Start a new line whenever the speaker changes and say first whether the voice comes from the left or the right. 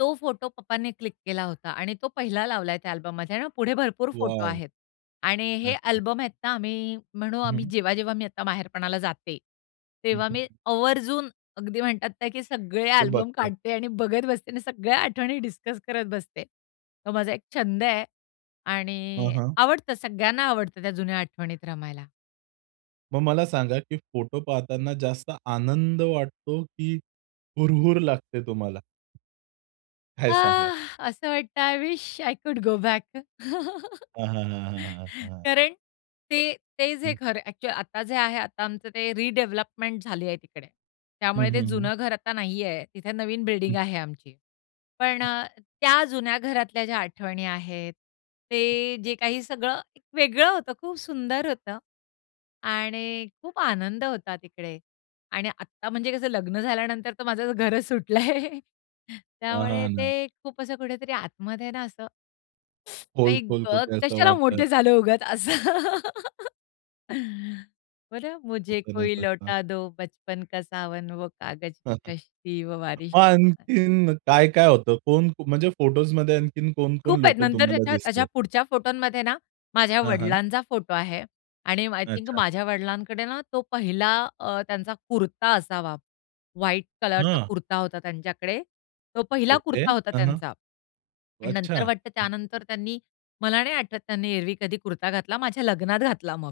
left: तो फोटो पप्पांनी क्लिक केला होता आणि तो पहिला लावलाय त्या अल्बममध्ये, आणि पुढे भरपूर फोटो
right: वॉव!
left: आहेत. आणि हे
right: अच्छा.
left: अल्बम आहेत ना, आम्ही म्हणू
right: हं,
left: आम्ही
right: हं.
left: जेव्हा-जेव्हा मी आता माहेरपणाला जाते,
right: हं,
left: तेव्हा मी
right: हं.
left: आवर्जून, अगदी म्हणतात ना, की सगळे
right: ते
left: अल्बम
right: बघतात.
left: काढते आणि बघत बसते आणि सगळ्या आठवणी डिस्कस करत बसते. तो माझा एक छंद आहे,
right: हं,
left: आणि
right: हं.
left: आवडतं सगळ्यांना आवडतं त्या जुन्या आठवणीत रमायला.
right: मग मला सांगा, की फोटो पाहताना जास्त आनंद वाटतो, की हुरहूर लागते तुम्हाला? काय
left: अ,
right: सांगाल?
left: असं वाटतंय I wish, I could go back.
right: हां, हां, हां, हां, हां.
left: कारण ते ते जे
right: हं.
left: घर ॲक्चुअली आता जे आहे, आता आमचं ते रिडेव्हलपमेंट झाली आहे तिकडे,
right: हं,
left: त्यामुळे ते
right: हं, हं.
left: जुनं घर आता नाहीये. तिथे नवीन बिल्डिंग
right: हं.
left: आहे आमची. पण
right: हं.
left: अ, त्या जुन्या घरातल्या ज्या आठवणी आहेत,
right: हं.
left: ते जे काही सगळं एक वेगळं होतं, खूप सुंदर होतं. आणि खूप आनंद होता तिकडे आणि आत्ता म्हणजे कसं लग्न झाल्यानंतर तर माझं घरच सुटलंय,
right: पहा
left: त्यामुळे
right: ना.
left: ते खूप असं कुठेतरी आतमध्ये आहे ना असं. आई
right: खोल-खोल
left: गं,
right: कुठे असं
left: कशाला
right: वाटतं.
left: मोठे झालो उगाच असं. बरं, मुझे
right: [unintelligible]
left: कोई
right: असतात.
left: लौटा दो बचपन का सावन, वो कागज
right: हं,
left: की
right: हं.
left: कश्ती व बारिश.
right: मग आणखीन काय काय होतं? कोण म्हणजे, फोटोजमध्ये आणखीन कोण-कोण
left: खूप आहेत,
right: लोकं
left: नंतर.
right: तुम्हाला
left: त्याच्या अशा
right: दिसलेत?
left: पुढच्या फोटोमध्ये ना, माझ्या
right: हां, हां.
left: वडिलांचा फोटो आहे. आणि आय थिंक,
right: अच्छा.
left: माझ्या वडिलांकडे ना तो पहिला अ, त्यांचा कुर्ता असावा. व्हाईट कलरचा
right: हां.
left: कुर्ता होता त्यांच्याकडे. तो पहिला
right: ओके,
left: कुर्ता होता
right: हां, हां
left: त्यांचा आणि
right: अच्छा,
left: नंतर, वाटतं
right: हं.
left: त्यानंतर त्यांनी मला नाही आठवत त्यांनी एरव्ही कधी कुर्ता घातला, माझ्या लग्नात घातला मग.